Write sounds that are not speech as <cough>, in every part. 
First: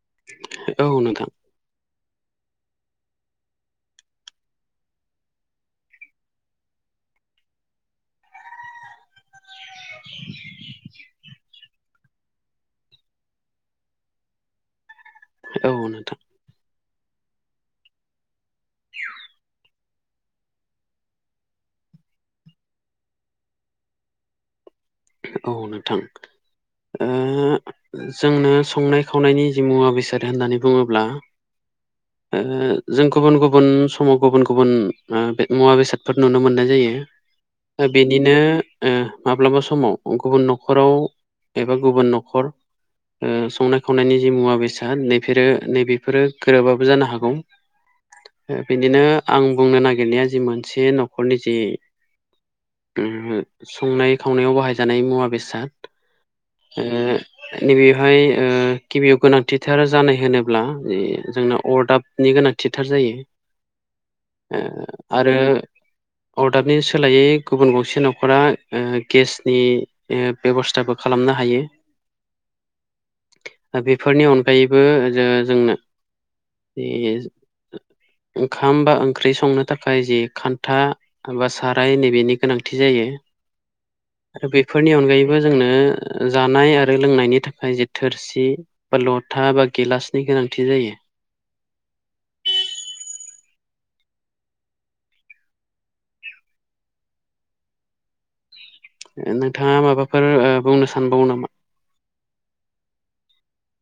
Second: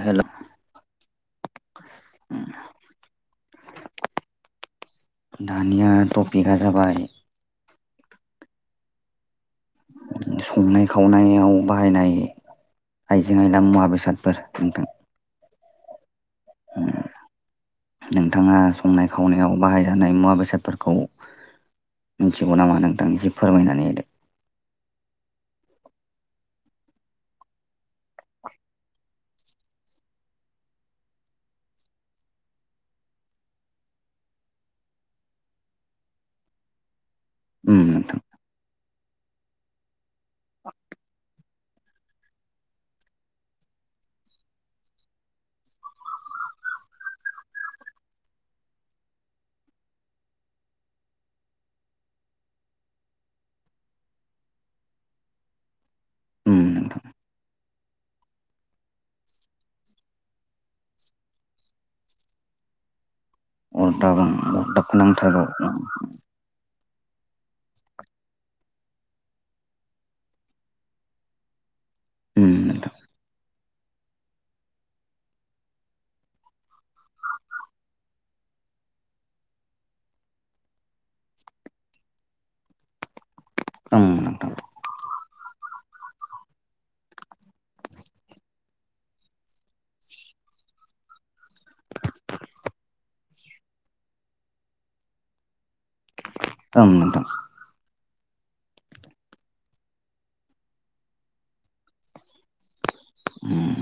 हेल' औ नोंथां। <inaudible> दानिया टपिकआ जाबाय संनाय खावनायाव बाहायनाय आइजें आयला मुवा बेसादफोर नोंथां औ नोंथां। नोंथाङा संनाय खावनायाव बाहायजानाय मुवा बेसादफोरखौ मिन्थिगौ नामा नोंथां एसे फोरमायनानै होदो औ नोंथां। ओ जोंनो संनाय खावनायनि जि मुवा बेसाद होननानै बुङोब्ला <inaudible> जों गुबुन गुबुन समाव गुबुन गुबुन मुवा बेसादफोर नुनो मोननाय जायो। होदो बेनिनो माब्लाबा समाव गुबुन न'खराव एबा गुबुन न'खर संनाय खावनायनि जि मुवा बेसाद नैफोरो नैबेफोरो गोरोबाबो जानो हागौ। बिदिनो आं बुंनो नागिरनाया जि मोनसे न'खरनि जि संनाय खावनायाव बाहायजानाय मुवा बेसाद उम नोंथां उम नोंथां नैबेयावहाय गिबियाव गोनांथिथार जानाय होनोब्ला जोंना अरदाब नि गोनांथिथार जायो। अरदाब ओं ओ अरदाब आरो नांथारावगौ उम अरदाबनि सोलायै गुबुन गंसे न'खरा गेसनि बेब'स्थाबो खालामनो हायो। उम नोंथां। बेफोरनि अनगायैबो जोंनो बे ओंखाम बा ओंख्रि संनो थाखाय जि खान्था साराय नै बेनि गोनांथि जायो। ओं नोंथां आरो बेफोरनि अनगायैबो जोंनो जानाय आर रो लोंनायनि थाखाय जे थोरसि बा लथा बा गिलासनि गोनांथि जायो। ओम नोंथां। नोंथाङा माबाफोर बुंनो सानबावो नामा? उम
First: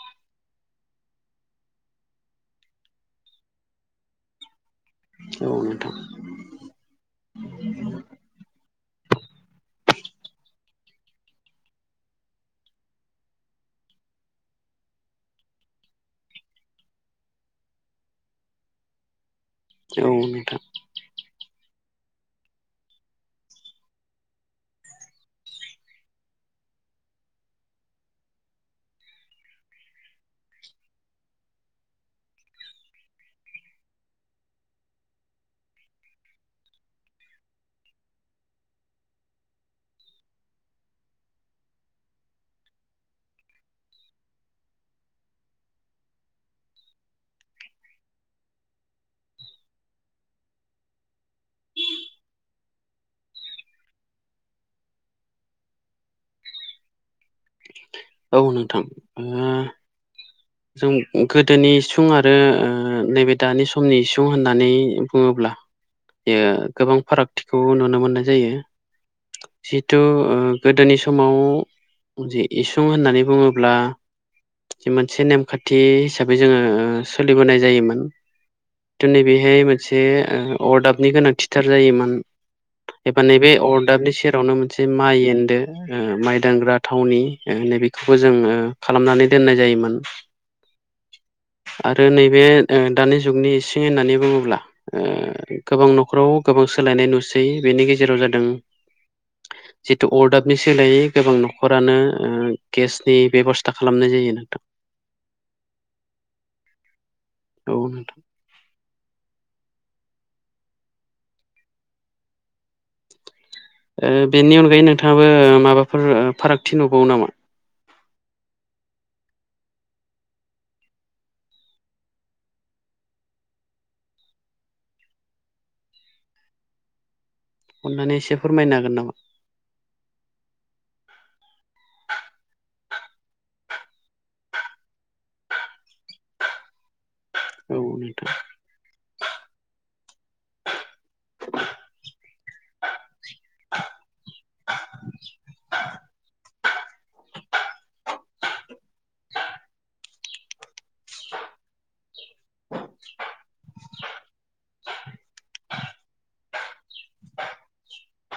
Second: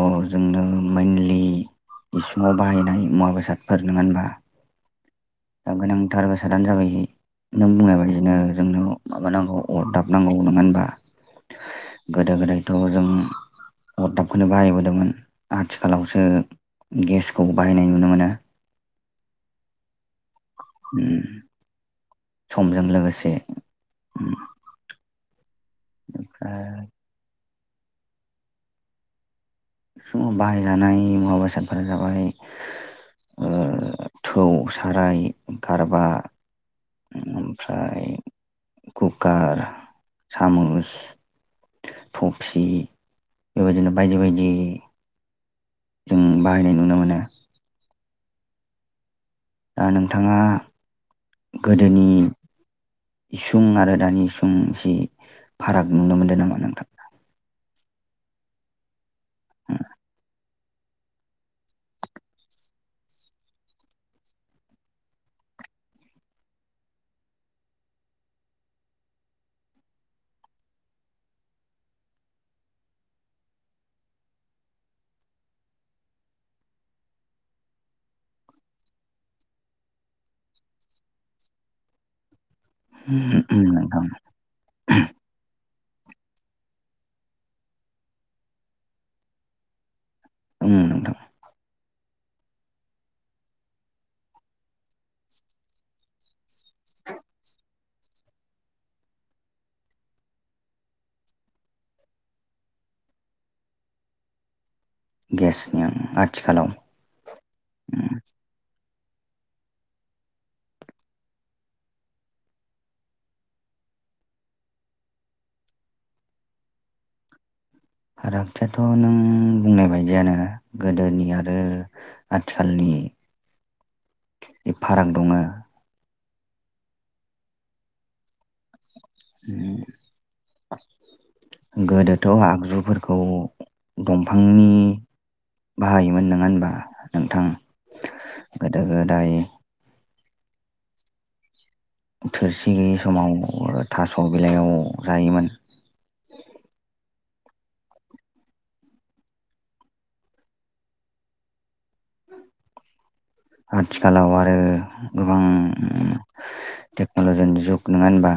अ जोंनो मेनलि इसिङाव बाहायनाय मुवा बेसादफोर नोङा होनबा? औ नोंथां गोनांथार बेसादानो जाबाय नों बुंनाय बादिनो जोंनो माबा नांगौ अरदाब नांगौ नङा होनबा? गोदो गोदायथ' जों अरदाबखोनो बाहायोमोन। मोन आथिखालावसो गेसखौ बाहायनाय नुनो मोनो। औ नोंथां। उम समजों लोगोसे उम ओ समाव बाहायजानाय मुवा बेसादफोरा जाबाय ओ थौ, साराय, गारबा ओमफ्राय कुकार, सामुस थफसि, बेबायदिनो बायदि बायदि जों बाहायनाय नुनो मोनो। नोंथाङा गोदोनि सुं आरो दानि सम जि फाराग नुनो मोनदों नामा नोंथां? औ नोंथां <unintelligible> <unintelligible> जों गोदोनि सुं आरो नैबे दानि समनि इसुं होननानै बुङोब्ला बेयो गोबां फारागथिखौ नुनो मोननाय जायो। जिथु गोदोनि समाव जे इसु फुं होननानै बुङोब्ला जि मोनसे नेमखान्थि हिसाबै जोङो सोलिबोनाय जायोमोन। थु नै बेहाय मोनसे अरदाबनि गोनांथिथार जायोमोन। एबा नैबे नोंथां अरदाबनि सेरावनो मोनसे माइ एनदो ओ माइ दांग्रा थावनि ओ नैबेखौबो जों खालामनानै दोननाय जायोमोन। उम नोंथां। आरो नैबे दानि जुगनि इसिं होननानै बुङोब्ला ओ गोबां न'खराव गोबां सोलायनाय नुसै, बेनि गेजेराव जादों <unintelligible> जिथु अरदाबनि सोलायै गोबां न'खरानो ओ गेसनि बेब'स्था खालामनाय जायो नोंथां। गेसनि ओं आथिखालाव औ उम नोंथां। ओ बेनि अनगायै नोंथाङाबो माबाफोर फारागथि नुबावो नामा? फारागथियाथ' नों बुंनाय बायदियानो गोदोनि आरो आथिखालनि बे फाराग दङो। अननानै एसे फोरमायनो हागोन नामा? हम गोदोथ' आगजुफोरखौ दंफांनि बाहायोमोन नङा होनबा नोंथां? औ नोंथां। गोदो गोदाय थोरसि गैयि समाव थास' बिलाइयाव जायोमोन। आथिखालाव आरो गोबां टेक्न'लजिनि जुग नङा होनबा?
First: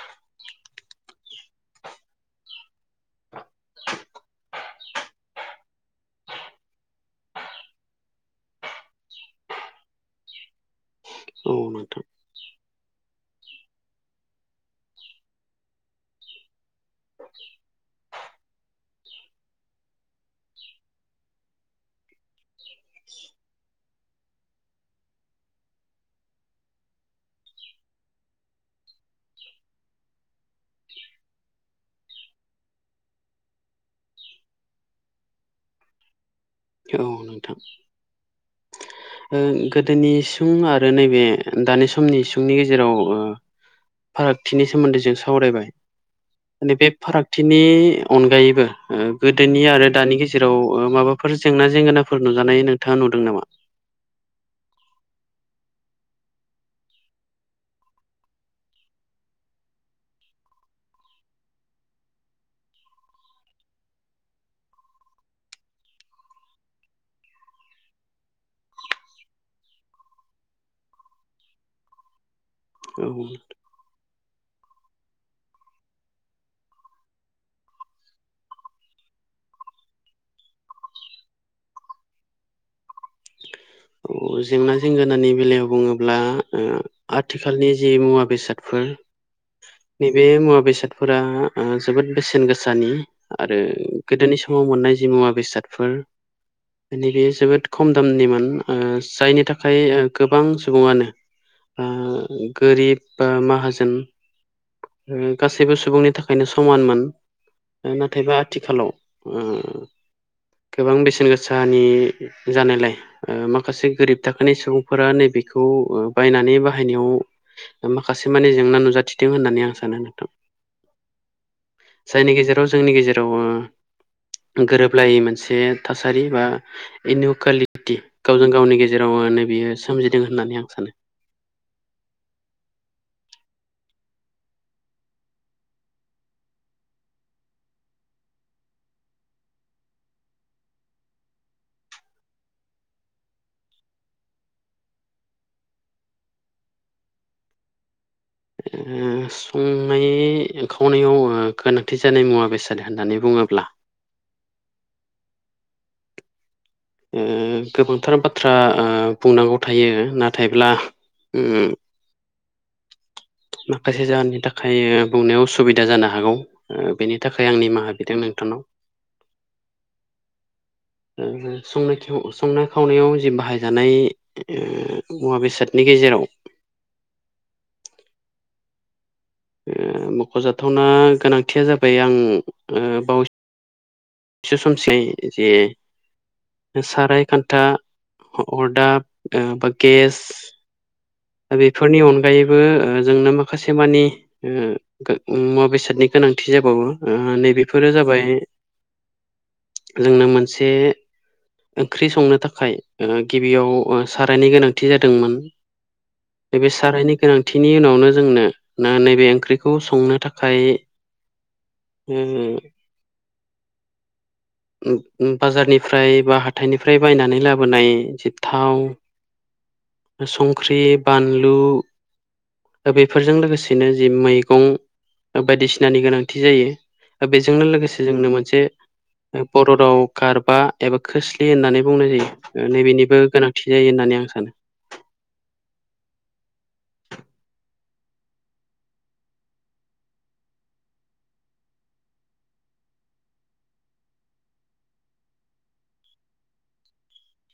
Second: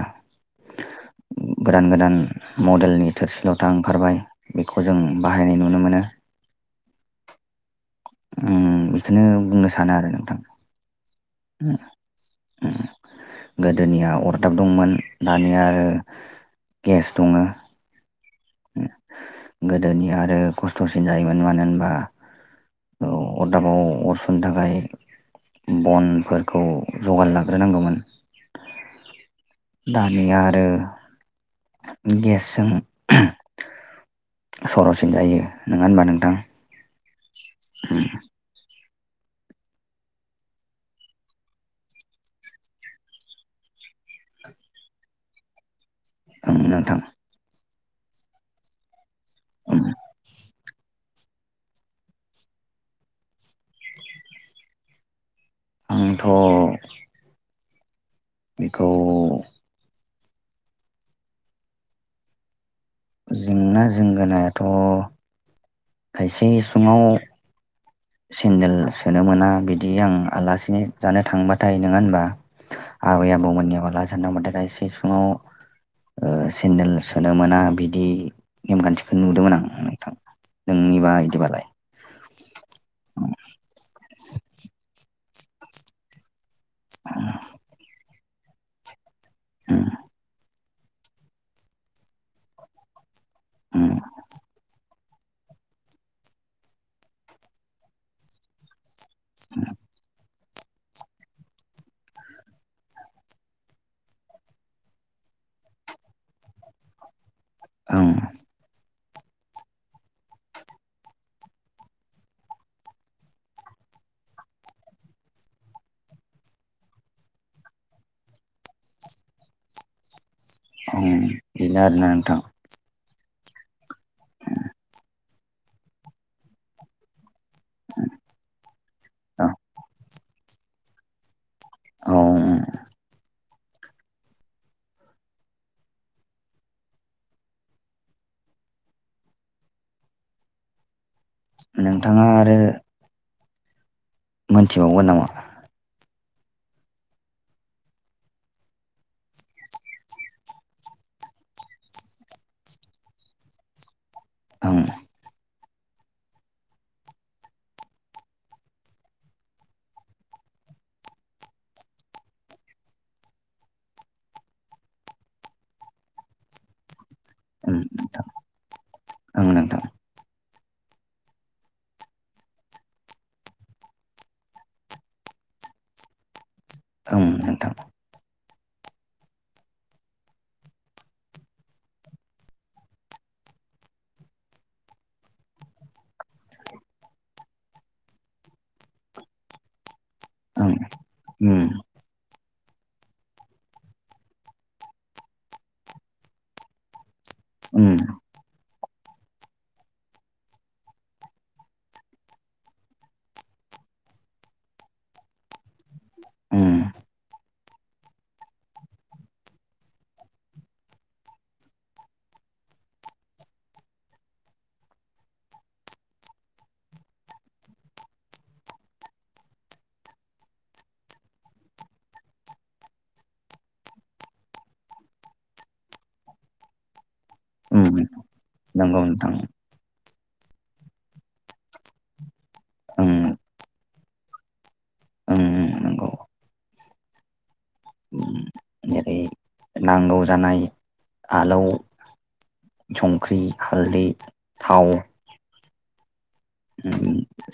गोदान गोदान मडेलनि थोरसि लथा ओंखारबाय। बेखौ जों बाहायनाय नुनो मोनो। उम बेखौनो बुंनो सानो आरो नोंथां औ उम नोंथां उम गोदोनिया अरदाब दंमोन, दानिया गेस दङो। गोदोनि आरो खस्थ'सिन जायोमोन मानो होनबा औ अरदाबाव अरसुनो थाखाय बनफोरखौ जगार लाग्रोनांगौमोन। दानिया आरो गेसजों सर'सिन जायो नङा होनबा नोंथां? औ नोंथां। ओ गोदोनि इसुं आरो नैबे दानि समनि इसुंनि गेजेराव ओ फारागथिनि सोमोन्दै जों सावरायबाय। ओं नैबे नोंथां फारागथिनि अनगायैबो गोदोनि उम आरो दानि गेज जेराव माबाफोर जेंना जेंगोनाफोर नुजानाय नोंथाङा नुदों नामा? आंथ' बेखौ जेंना जेंगोनायाथ' खायसे इसिंआव सेन्देल सोनो मोना बिदि आं आलासि जानो थांबाथाय नङा होनबा? औ आबै आबौ मोननियाव आलासि जानो थांबाथाय खायसे सिङाव ओ सेन्देल सोनो मोना बिदि नेमखान्थिखौ नुदोंमोन आं नोंथां। नोंनि बादिबालाय? औ। अ जेंना जेंगोनानि बेलायाव बुङोब्ला ओ आथिखालनि जि मुवा बेसाद फोर उम नैबे मुवा बेसादफोरा ओ जोबोद बेसेन गोसानि। आरो उम गोदोनि स माव मोननाय जि मुवा बेसादफोर मानि बे जोबोद खम दामनिमोन ओ जायनि थाखाय ओ गोबां सुबुङानो ओ गोरिब बा माहाजोन ओ गासैबो सुबुंनि थाखायनो समानमोन ओं नाथायबा थिखालाव ओ गोबां बेसेन गोसानि जानायलाय ओ मा खासे गोरिब थाखोनि सुबुंफोरा नैबेखौ ओ बायनानै बाहायनायाव माखासे माने जेंना नुजाथिदों होननानै आं सानो नोंथां। ओं बिनो आरोना नोंथां। त' जोंनि गेजेराव ओ गोरोबलायै मोनसे थासारि बा इनक्वालिपटि गावजों गावनि गेजेराव ओ नै औ बियो सोमजिदों होननानै आं सानो। औ ओं। नोंथाङा आरो मोनथिबावगोन नामा? ओम। संनाय खावनायाव ओ गोनांथि जानाय मुवा बेसाद होननानै बुङोब्ला ओं। ओ गोबांथार बाथ्रा ओ बुंनांगौ थायो नाथायब्ला उम माखासे जाहोननि थाखाय बुंनायाव उसुबिदा जानो हागौ। ओ बेनि थाखाय आं ओं निमाहा बिदों नोंथां नोंथांनाव। ओं नोंथां। ओ संनाय खियाव संनाय खावनायाव जि बाहायजानाय ओ मुवा बेसादनि गेजेराव ओं नोंथां। ओ मख'जाथावना गोनांथिया जाबाय आं ओ बावै सो समसै जे साराय खान्था अरदाब ओ बा गेस ओं उम बेफोरनि अनगायैबो ओ जोंनो माखासे मानि ओ गो मुवा बेसादनि गोनांथि जाबावो। ओ‌ नैबेफोरो उम जाबाय जोंनो मोनसे ओंख्रि संनो थाखाय ओ गिबियाव ओ सारायनि गोनांथि जादोंमोन। नैबे उम सारायनि गोनांथिनि उनावनो जोंनो ना नैबे ओंख्रिखौ संनो थाखाय ओ उम उम बाजारनिफ्राय बा हाथाइनिफ्राय बायनानै लाबोनाय जि थाव संख्रि, बानलु। दा बेफोरजों लोगोसेनो जि मैगं बायदिसिनानि गोनांथि जायो। बेजोंनो लोगोसे जोंनो मोनसे नोंगौ। बर' राव गारबा एबा खोस्लि होननानै बुंनाय जायो नैबेनिबो ओं गोनांथि जायो होननानै आं सानो। ओं ओं नंगौ। जेरै नांगौ जानाय आलौ संख्रै हालदै थाव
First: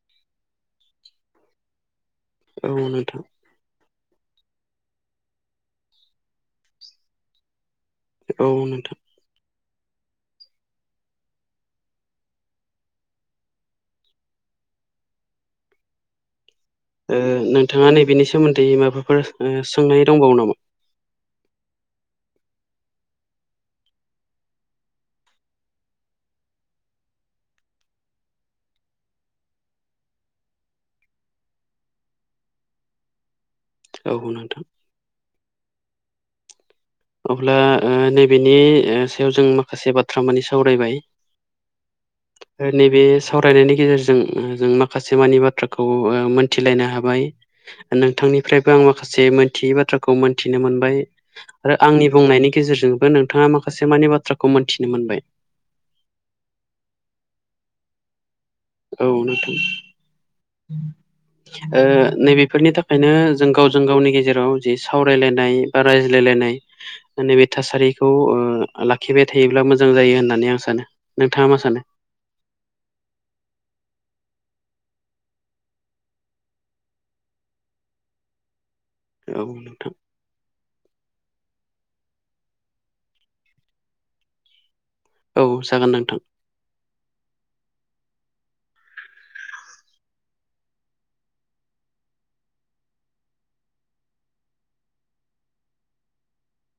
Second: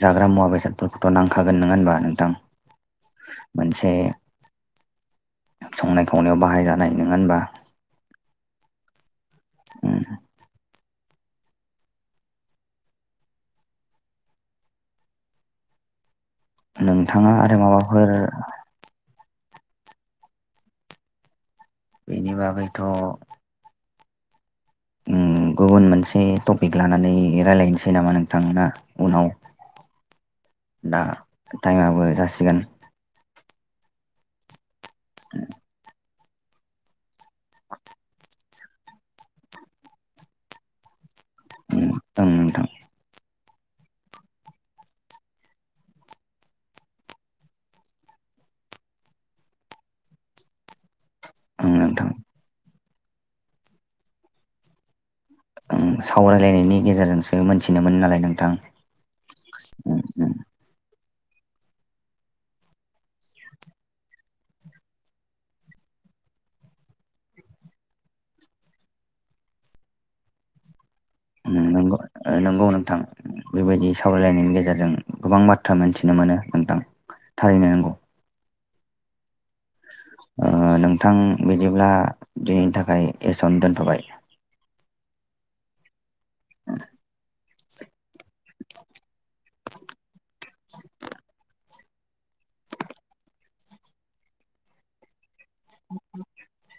जाग्रा मुवा बेसादफोरखौथ' नांखागोन नोङा होनबा नोंथां? औ नोंथां। मोनसे संनाय खावनायाव बाहायजानाय नङा होनबा? औ नोंथां। ओ नोंथाङा आरो नोंथाङा माबाफोर नैबेनि सोमोन्दै माबाफोर सोंनाय दंबावो नामा? बेनि बागैथ' उम गुबुन मोनसे टपिक लानानै रायज्लायनोसै नामा नोंथां ना उनाव। दा टाइमाबो जासिगोन। औ नोंथां। उम। अब्ला ओ नैबेनि ओ सायाव जों माखासे बाथ्रा मानि सावरायबाय। ओं नोंथां ओ नैबे सावरायनायनि गेजेरजों जों माखासे मानि बाथ्राखौ ओ मोनथिलायनो हाबाय। नोंथांनिफ्रायबो आं माखासे मोनथियै बाथ्राखौ मोनथिनो मोनबाय। ओं आरो आंनि नोंथां बुंनायनि गेजेरजोंबो नोंथाङा माखासे मानि बाथ्राखौ मोनथिनो मोनबाय। सावरायलायनायनि गेजेरजोंसो मोनथिनो मोनो नालाय नोंथां। औ नोंथां। <inaudible> ओ नै बेफोरनि थाखायनो जों गावजों गावनि गेजेराव जि सावरायलायनाय बा रायज्लायलायनाय नैबे थासारिखौ ओ लाखिबाय थायोब्ला मोजां जायो होननानै आं सानो। नोंथाङा मा सानो नोंगौ। ओ नंगौ नोंथां बेबायदि सावरायलायनायनि गेजेरजों गोबां बाथ्रा मोनथिनो मोनो नोंथां। थारैनै नंगौ। औ नोंथां। ओ नोंथां बिदिब्ला दिनैनि थाखाय एसेयावनो दोनथ'बाय। औ जागोन नोंथां। <inaudible> <inaudible>